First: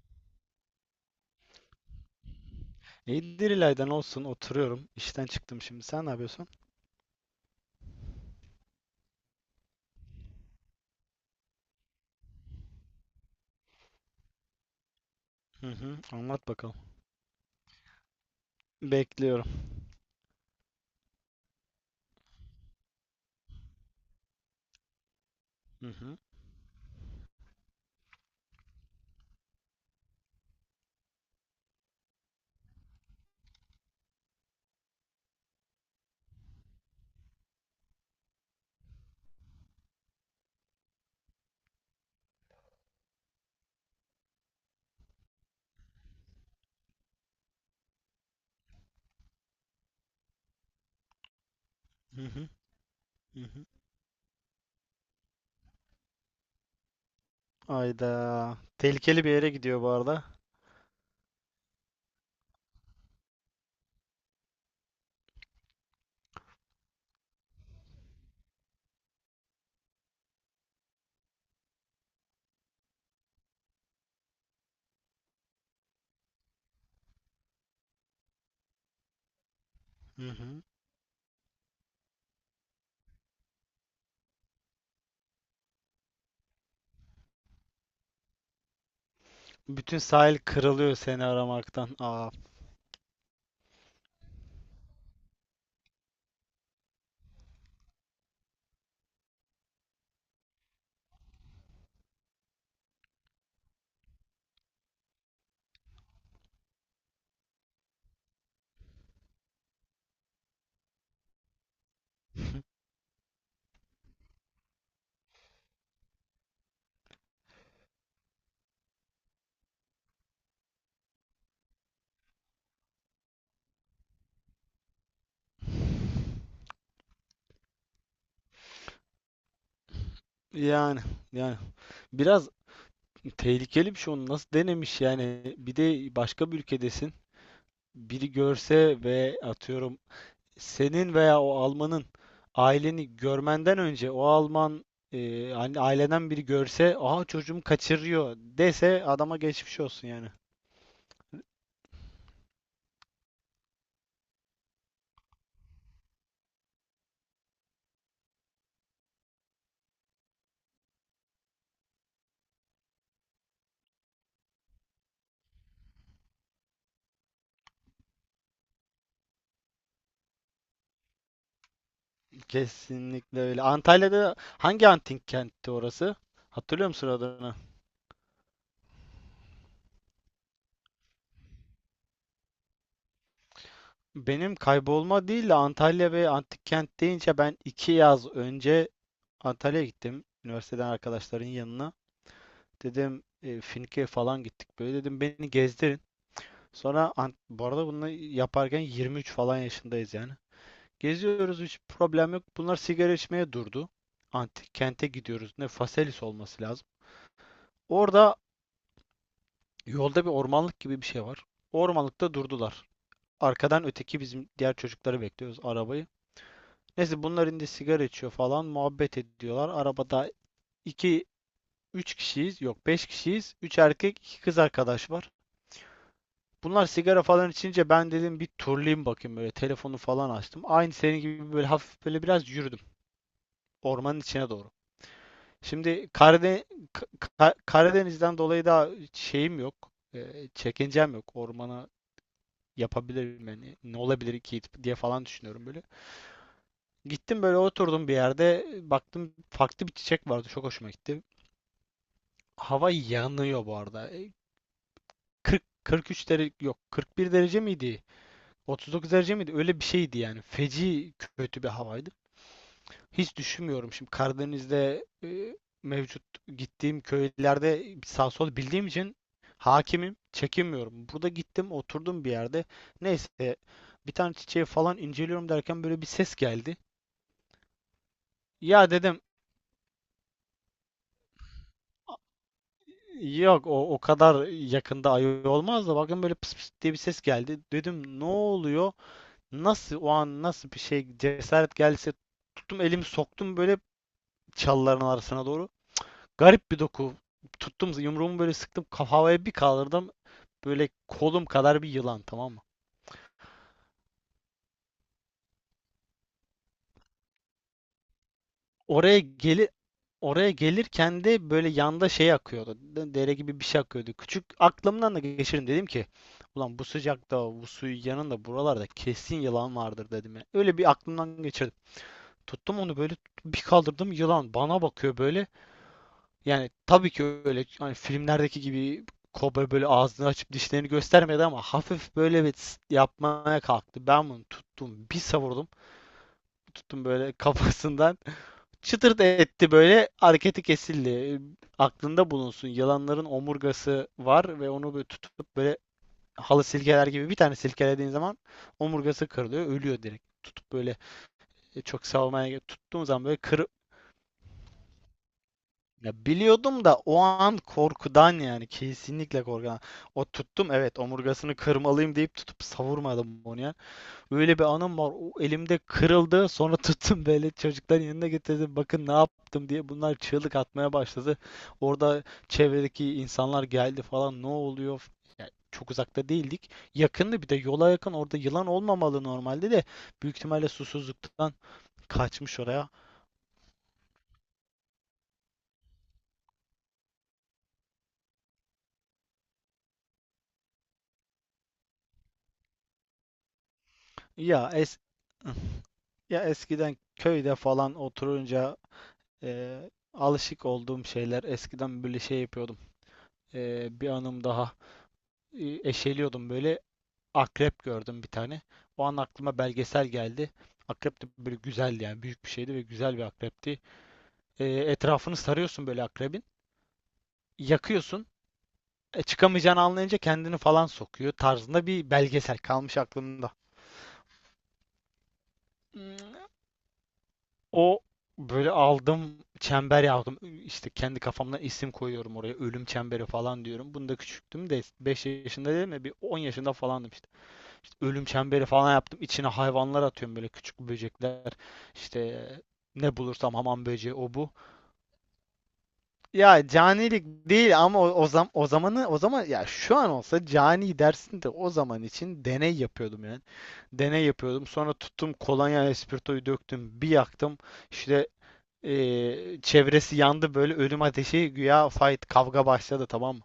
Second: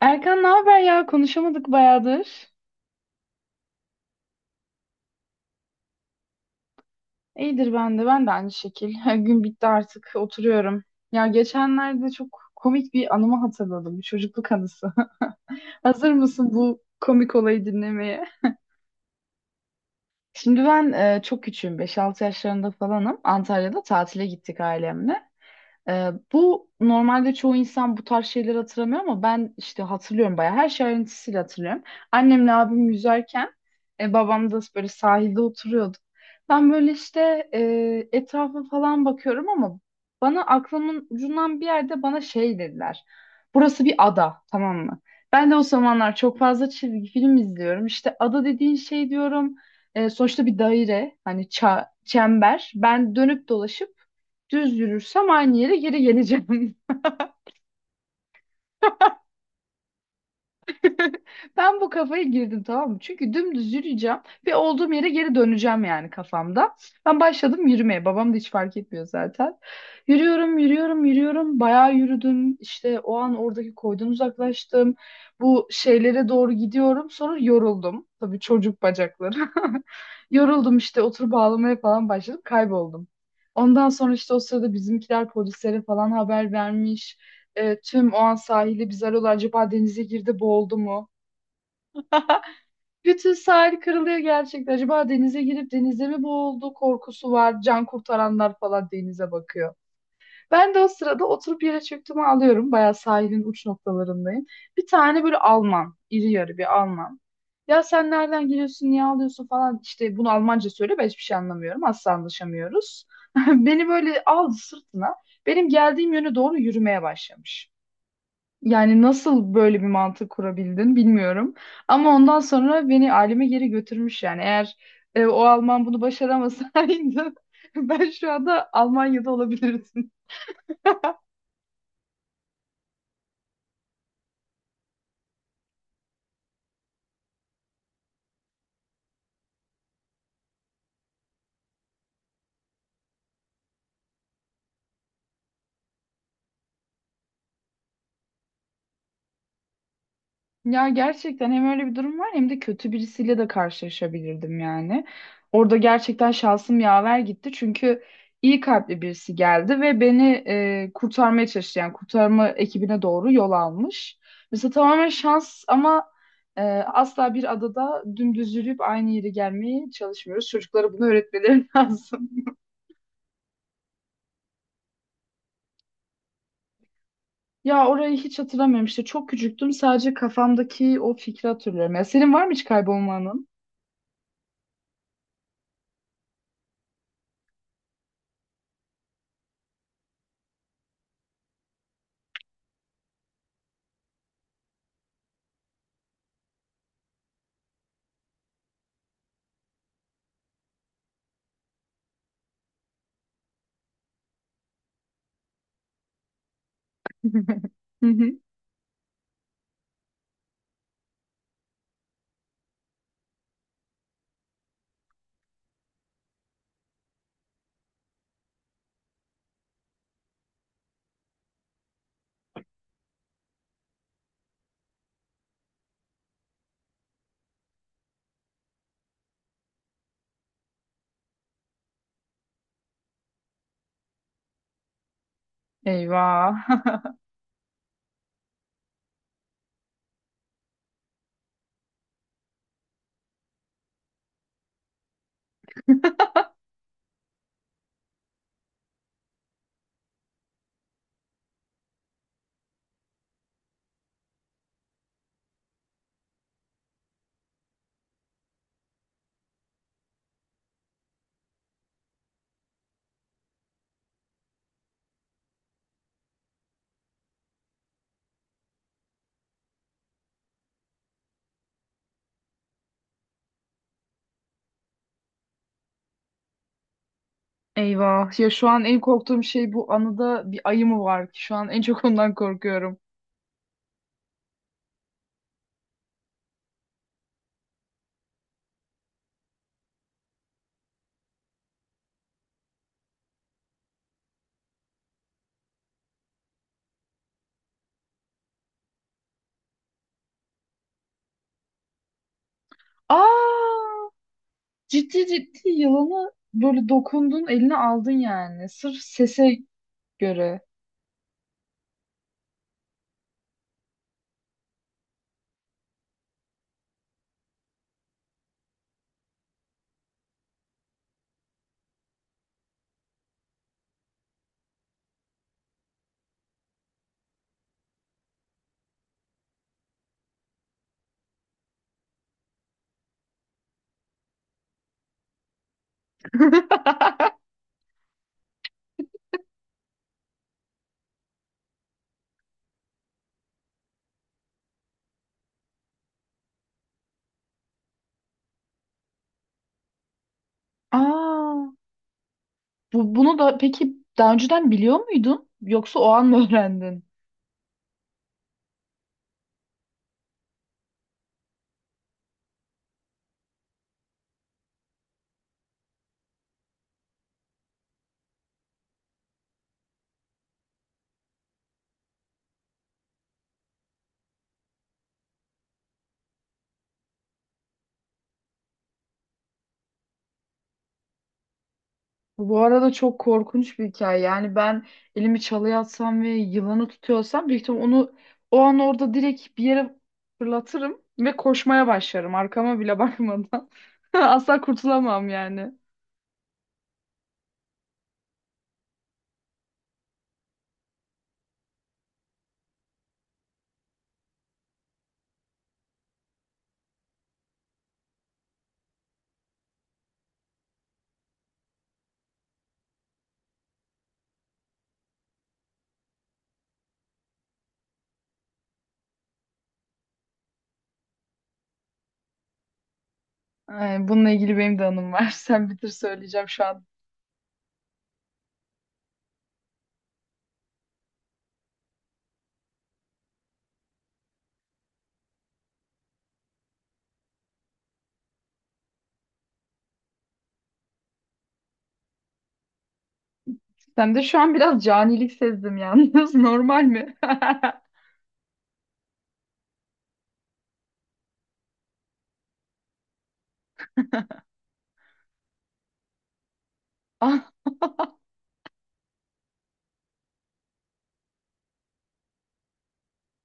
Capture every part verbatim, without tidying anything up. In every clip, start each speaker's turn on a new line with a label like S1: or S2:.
S1: Erkan ne haber ya? Konuşamadık bayağıdır.
S2: İyidir İlay'dan olsun oturuyorum. İşten çıktım şimdi. Sen ne yapıyorsun?
S1: İyidir ben de. Ben de aynı şekil. Gün bitti artık. Oturuyorum. Ya geçenlerde çok komik bir anımı hatırladım. Bir çocukluk anısı.
S2: Hı hı,
S1: Hazır
S2: anlat
S1: mısın
S2: bakalım.
S1: bu komik olayı dinlemeye?
S2: Bekliyorum.
S1: Şimdi ben e, çok küçüğüm. Beş altı yaşlarında falanım. Antalya'da tatile gittik ailemle.
S2: Hı
S1: Ee,
S2: hı,
S1: bu normalde çoğu insan bu tarz şeyleri hatırlamıyor ama ben işte hatırlıyorum bayağı. Her şey ayrıntısıyla hatırlıyorum. Annemle abim yüzerken e, babam da böyle sahilde oturuyordu. Ben böyle işte e, etrafa falan bakıyorum ama bana aklımın ucundan bir yerde bana şey dediler. Burası bir ada, tamam mı? Ben de o zamanlar çok fazla çizgi film izliyorum. İşte ada dediğin şey diyorum. E, sonuçta bir daire, hani ça-
S2: hı hı,
S1: çember. Ben
S2: hı
S1: dönüp
S2: hı.
S1: dolaşıp düz yürürsem aynı yere geri geleceğim.
S2: Ayda. Tehlikeli bir yere gidiyor bu arada.
S1: Ben bu kafaya girdim, tamam mı? Çünkü dümdüz yürüyeceğim ve olduğum yere geri döneceğim, yani kafamda. Ben başladım yürümeye. Babam da hiç fark etmiyor zaten. Yürüyorum, yürüyorum, yürüyorum. Bayağı yürüdüm. İşte o an oradaki koydan uzaklaştım. Bu şeylere doğru gidiyorum. Sonra yoruldum. Tabii çocuk bacakları.
S2: Hı hı.
S1: Yoruldum işte, oturup ağlamaya falan başladım. Kayboldum. Ondan sonra işte o sırada bizimkiler polislere falan haber vermiş. E, tüm o an sahili biz arıyorlar. Acaba
S2: Bütün
S1: denize girdi,
S2: sahil
S1: boğuldu
S2: kırılıyor
S1: mu?
S2: seni aramaktan. Aa.
S1: Bütün sahil kırılıyor gerçekten. Acaba denize girip denize mi boğuldu korkusu var. Can kurtaranlar falan denize bakıyor. Ben de o sırada oturup yere çöktüğümü alıyorum. Bayağı sahilin uç noktalarındayım. Bir tane böyle Alman, iri yarı bir Alman. Ya sen nereden geliyorsun, niye ağlıyorsun falan. İşte bunu Almanca söyle, ben hiçbir şey anlamıyorum. Asla anlaşamıyoruz. Beni böyle aldı sırtına. Benim geldiğim yöne doğru yürümeye başlamış. Yani nasıl böyle bir mantık kurabildin bilmiyorum. Ama ondan sonra beni aileme geri götürmüş yani. Eğer e, o Alman bunu başaramasaydı ben şu anda Almanya'da olabilirdim.
S2: Yani yani biraz tehlikeli bir şey, onu nasıl denemiş yani? Bir de başka bir ülkedesin, biri görse ve atıyorum senin veya o Alman'ın aileni görmenden önce o Alman, e, hani aileden biri görse aha çocuğumu kaçırıyor dese, adama geçmiş olsun yani.
S1: Ya gerçekten hem öyle bir durum var hem de kötü birisiyle de karşılaşabilirdim yani. Orada gerçekten şansım yaver gitti çünkü iyi kalpli birisi geldi ve beni e, kurtarmaya çalıştı. Yani kurtarma ekibine doğru yol almış. Mesela tamamen şans ama Ee, asla bir adada dümdüz yürüyüp aynı yere gelmeye çalışmıyoruz. Çocuklara bunu öğretmeleri lazım.
S2: Kesinlikle öyle. Antalya'da hangi antik kentti orası? Hatırlıyor musun adını?
S1: Ya orayı hiç hatırlamıyorum işte. Çok küçüktüm. Sadece kafamdaki o fikri hatırlıyorum. Ya senin var mı hiç kaybolmanın?
S2: Benim kaybolma değil de, Antalya ve antik kent deyince ben iki yaz önce Antalya'ya gittim. Üniversiteden arkadaşların yanına. Dedim e, Finke'ye falan gittik böyle. Dedim beni gezdirin. Sonra an- bu arada bunu yaparken yirmi üç falan yaşındayız yani. Geziyoruz, hiç problem yok. Bunlar sigara içmeye durdu. Antik kente gidiyoruz. Ne, Faselis olması lazım.
S1: Hı
S2: Orada
S1: hı.
S2: yolda bir ormanlık gibi bir şey var. Ormanlıkta durdular. Arkadan öteki bizim diğer çocukları bekliyoruz, arabayı. Neyse bunlar indi, sigara içiyor falan muhabbet ediyorlar. Arabada iki üç kişiyiz. Yok, beş kişiyiz. Üç erkek, iki kız arkadaş var. Bunlar sigara falan içince ben dedim bir turlayayım bakayım, böyle telefonu falan açtım. Aynı senin gibi böyle hafif böyle biraz yürüdüm ormanın içine doğru. Şimdi
S1: Eyvah.
S2: Karade- Ka- Ka- Karadeniz'den dolayı da şeyim yok. E, çekincem yok. Ormana yapabilirim yani. Ne olabilir ki diye falan düşünüyorum böyle. Gittim böyle oturdum bir yerde. Baktım farklı bir çiçek vardı. Çok hoşuma gitti. Hava yanıyor bu arada. E, kırk kırk üç derece, yok kırk bir derece miydi? otuz dokuz derece miydi? Öyle bir şeydi yani. Feci kötü bir havaydı. Hiç düşünmüyorum şimdi Karadeniz'de, e, mevcut gittiğim köylerde sağ sol bildiğim için hakimim, çekinmiyorum. Burada gittim, oturdum bir yerde. Neyse bir tane çiçeği falan inceliyorum derken böyle bir ses geldi.
S1: Eyvah. Ya şu an
S2: Ya
S1: en
S2: dedim
S1: korktuğum şey, bu anıda bir ayı mı var ki? Şu an en çok ondan korkuyorum.
S2: yok, o o kadar yakında ayı olmaz da, bakın böyle pıs pıs diye bir ses geldi. Dedim, ne oluyor? Nasıl o an nasıl bir şey cesaret gelse, tuttum elimi soktum böyle çalıların arasına doğru. Garip bir doku. Tuttum yumruğumu böyle, sıktım kafaya, bir kaldırdım. Böyle kolum kadar bir yılan, tamam mı?
S1: Aa! Ciddi ciddi yılanı böyle dokundun, eline aldın yani. Sırf
S2: Oraya
S1: sese
S2: geli Oraya
S1: göre.
S2: gelirken de böyle yanda şey akıyordu. Dere gibi bir şey akıyordu. Küçük aklımdan da geçirin dedim ki, ulan bu sıcakta bu suyun yanında buralarda kesin yılan vardır dedim ya. Öyle bir aklımdan geçirdim. Tuttum onu böyle, bir kaldırdım, yılan bana bakıyor böyle. Yani tabii ki öyle, hani filmlerdeki gibi kobra böyle ağzını açıp dişlerini göstermedi ama hafif böyle bir tıs yapmaya kalktı. Ben bunu tuttum, bir savurdum. Tuttum böyle kafasından çıtırt etti, böyle hareketi kesildi. E, Aklında bulunsun, yılanların omurgası var ve onu böyle tutup böyle halı silkeler gibi bir tane silkelediğin zaman omurgası kırılıyor, ölüyor direkt. Tutup böyle,
S1: Aa!
S2: e, çok savmaya tuttuğum
S1: Bu,
S2: zaman böyle
S1: bunu da
S2: kır,
S1: peki daha önceden biliyor muydun? Yoksa o
S2: Ya
S1: an mı
S2: biliyordum da
S1: öğrendin?
S2: o an korkudan, yani kesinlikle korkudan. O tuttum, evet, omurgasını kırmalıyım deyip tutup savurmadım onu ya. Öyle bir anım var. O elimde kırıldı. Sonra tuttum böyle çocukların yanına getirdim. Bakın ne yaptım diye, bunlar çığlık atmaya başladı. Orada çevredeki insanlar geldi falan, ne oluyor? Ya çok uzakta değildik. Yakındı, bir de yola yakın. Orada yılan olmamalı normalde de, büyük ihtimalle susuzluktan
S1: Bu
S2: kaçmış oraya.
S1: arada çok korkunç bir hikaye. Yani ben elimi çalıya atsam ve yılanı tutuyorsam büyük ihtimal onu o an orada direkt bir yere fırlatırım ve koşmaya başlarım. Arkama bile bakmadan. Asla
S2: Ya es
S1: kurtulamam yani.
S2: Ya eskiden köyde falan oturunca, e, alışık olduğum şeyler, eskiden böyle şey yapıyordum. E, bir anım daha. E, eşeliyordum böyle, akrep gördüm bir tane. O an aklıma belgesel geldi. Akrep de böyle güzeldi yani, büyük bir şeydi ve güzel bir akrepti. E, etrafını sarıyorsun böyle akrebin. Yakıyorsun. E, çıkamayacağını anlayınca kendini falan sokuyor tarzında bir belgesel kalmış aklımda.
S1: Ay, bununla ilgili benim de anım var. Sen bitir,
S2: Hmm,
S1: söyleyeceğim şu an.
S2: O böyle aldım, çember yaptım. İşte kendi kafamdan isim koyuyorum oraya. Ölüm çemberi falan diyorum. Bunda küçüktüm de, beş yaşında değil mi? Bir on yaşında falandım işte. İşte ölüm çemberi falan yaptım. İçine hayvanlar atıyorum, böyle küçük böcekler. İşte ne bulursam, hamam böceği,
S1: Sen de
S2: o,
S1: şu
S2: bu.
S1: an biraz canilik sezdim yalnız.
S2: Ya
S1: Normal mi?
S2: canilik değil ama o, o zam- o zamanı o zaman ya şu an olsa cani dersin de, o zaman için deney yapıyordum yani. Deney yapıyordum. Sonra tuttum kolonya espritoyu döktüm, bir yaktım. İşte ee, çevresi yandı, böyle ölüm ateşi güya, fight, kavga başladı, tamam mı?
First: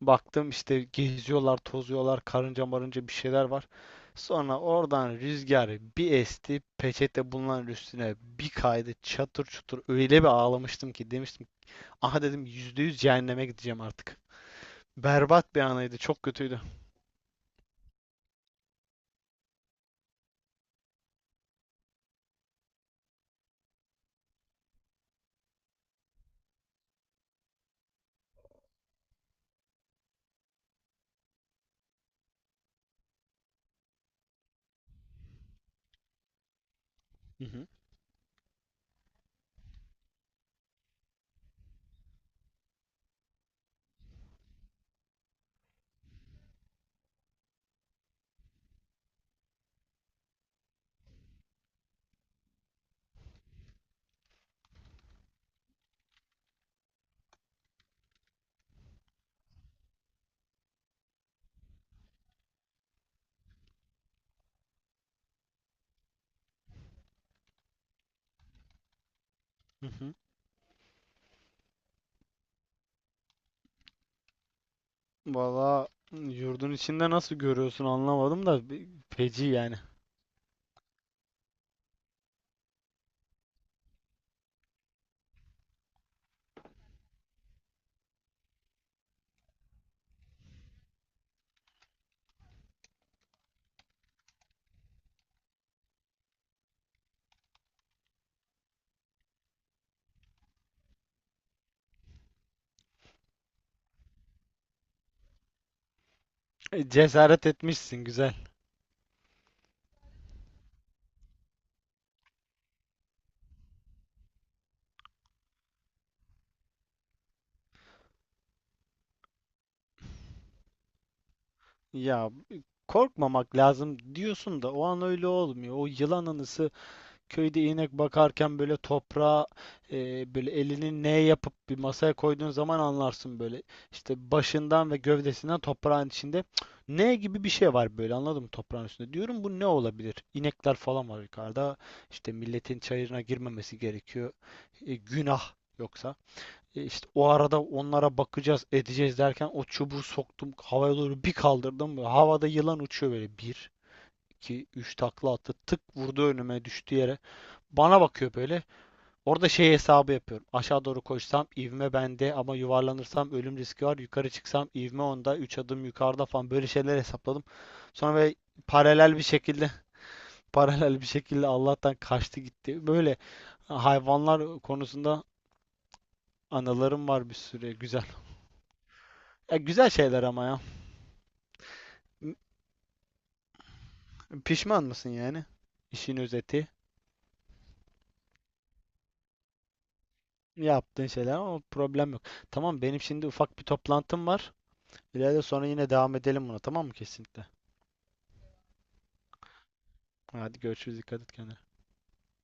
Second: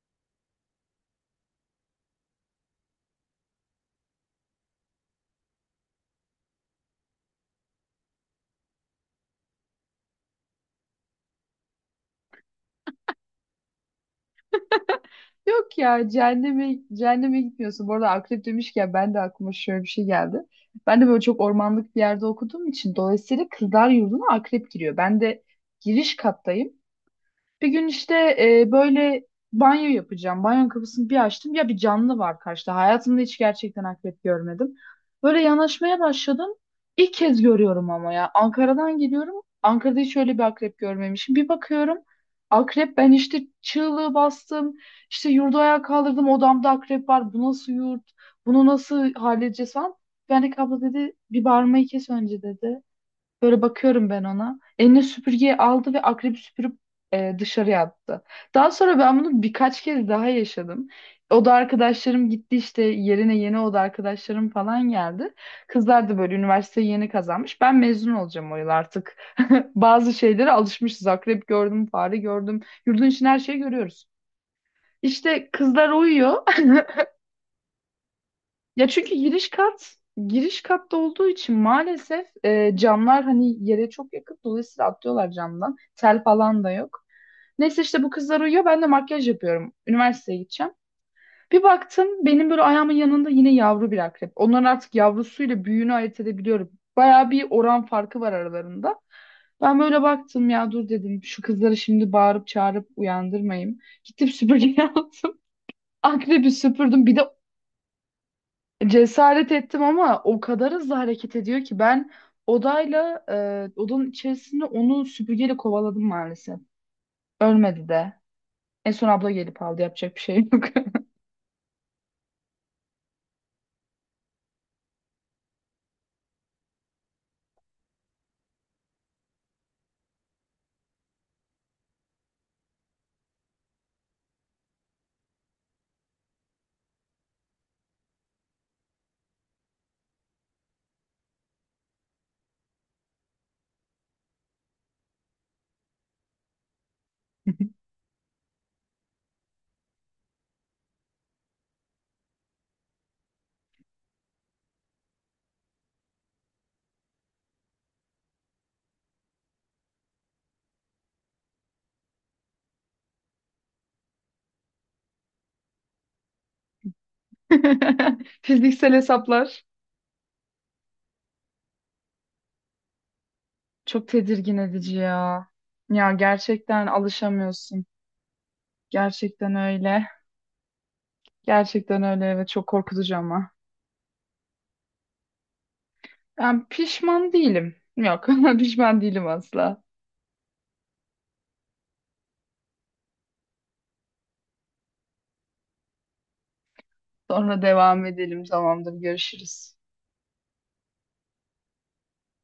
S2: Baktım işte geziyorlar tozuyorlar, karınca marınca bir şeyler var. Sonra oradan rüzgar bir esti, peçete bulunan üstüne bir kaydı, çatır çutur, öyle bir ağlamıştım ki demiştim. ki, aha dedim yüzde yüz cehenneme gideceğim artık. Berbat bir
S1: Yok
S2: anıydı,
S1: ya,
S2: çok kötüydü.
S1: cehenneme, cehenneme gitmiyorsun. Bu arada akrep demişken ben de aklıma şöyle bir şey geldi. Ben de böyle çok ormanlık bir yerde okuduğum için dolayısıyla kızlar yurduna akrep giriyor. Ben de giriş kattayım. Bir gün işte e, böyle banyo yapacağım. Banyo kapısını bir açtım. Ya bir canlı var karşıda. Hayatımda hiç gerçekten akrep görmedim. Böyle yanaşmaya başladım. İlk kez
S2: Hı hı.
S1: görüyorum ama ya. Ankara'dan geliyorum. Ankara'da hiç öyle bir akrep görmemişim. Bir bakıyorum. Akrep, ben işte çığlığı bastım. İşte yurdu ayağa kaldırdım. Odamda akrep var. Bu nasıl yurt? Bunu nasıl halledeceğiz falan. Yani abla dedi, bir bağırmayı kes önce dedi. Böyle bakıyorum ben ona. Eline süpürgeyi aldı ve akrebi süpürüp e, dışarıya attı. Daha sonra ben bunu birkaç kez daha yaşadım. Oda arkadaşlarım gitti, işte yerine yeni oda arkadaşlarım falan geldi. Kızlar da böyle üniversiteyi yeni kazanmış. Ben mezun olacağım o yıl artık.
S2: Hı
S1: Bazı
S2: hı.
S1: şeylere alışmışız. Akrep gördüm, fare gördüm. Yurdun için her şeyi görüyoruz. İşte
S2: Valla
S1: kızlar uyuyor.
S2: yurdun içinde nasıl görüyorsun anlamadım da,
S1: Ya
S2: bir-
S1: çünkü
S2: feci
S1: giriş
S2: yani.
S1: kat, giriş katta olduğu için maalesef e, camlar hani yere çok yakın. Dolayısıyla atlıyorlar camdan. Tel falan da yok. Neyse işte bu kızlar uyuyor. Ben de makyaj yapıyorum. Üniversiteye gideceğim. Bir baktım benim böyle ayağımın yanında yine yavru bir akrep. Onların artık yavrusuyla büyüğünü ayırt edebiliyorum. Bayağı bir oran farkı var aralarında. Ben böyle baktım, ya dur dedim şu kızları şimdi bağırıp çağırıp uyandırmayayım. Gittim süpürge aldım. Akrebi
S2: E,
S1: süpürdüm. Bir de
S2: Cesaret etmişsin, güzel.
S1: cesaret ettim ama o kadar hızlı hareket ediyor ki ben odayla e, odanın içerisinde onu süpürgeyle kovaladım maalesef. Ölmedi de. En son abla gelip aldı, yapacak bir şey yok.
S2: Ya korkmamak lazım diyorsun da o an öyle olmuyor. O yılan anısı, köyde inek bakarken böyle toprağa, e, böyle elini ne yapıp bir masaya koyduğun zaman anlarsın böyle. İşte başından ve gövdesinden toprağın içinde, Cık, ne gibi bir şey var böyle, anladın mı, toprağın üstünde. Diyorum, bu ne olabilir? İnekler falan var yukarıda. İşte milletin çayırına girmemesi gerekiyor. E, günah yoksa. E İşte o arada onlara bakacağız, edeceğiz derken, o çubuğu soktum, havaya doğru bir kaldırdım. Böyle havada yılan uçuyor böyle. Bir, iki, üç takla attı. Tık vurdu, önüme düştü yere. Bana bakıyor böyle. Orada şey hesabı yapıyorum. Aşağı doğru koşsam ivme bende ama yuvarlanırsam ölüm riski var. Yukarı çıksam ivme onda. Üç adım yukarıda falan böyle şeyler hesapladım. Sonra böyle
S1: Fiziksel
S2: paralel bir
S1: hesaplar
S2: şekilde paralel bir şekilde Allah'tan kaçtı gitti. Böyle
S1: çok tedirgin
S2: hayvanlar
S1: edici
S2: konusunda
S1: ya. Ya gerçekten
S2: anılarım var bir sürü,
S1: alışamıyorsun.
S2: güzel.
S1: Gerçekten
S2: Ya güzel
S1: öyle.
S2: şeyler ama ya.
S1: Gerçekten
S2: M-
S1: öyle ve çok korkutucu ama.
S2: Pişman mısın yani? İşin
S1: Ben
S2: özeti.
S1: pişman değilim. Yok, pişman değilim asla.
S2: Yaptığın şeyler ama problem yok. Tamam, benim şimdi ufak bir toplantım var. İleride sonra yine devam edelim buna, tamam mı, kesinlikle?
S1: Sonra devam edelim. Tamamdır, görüşürüz.
S2: Hadi görüşürüz, dikkat et kendine.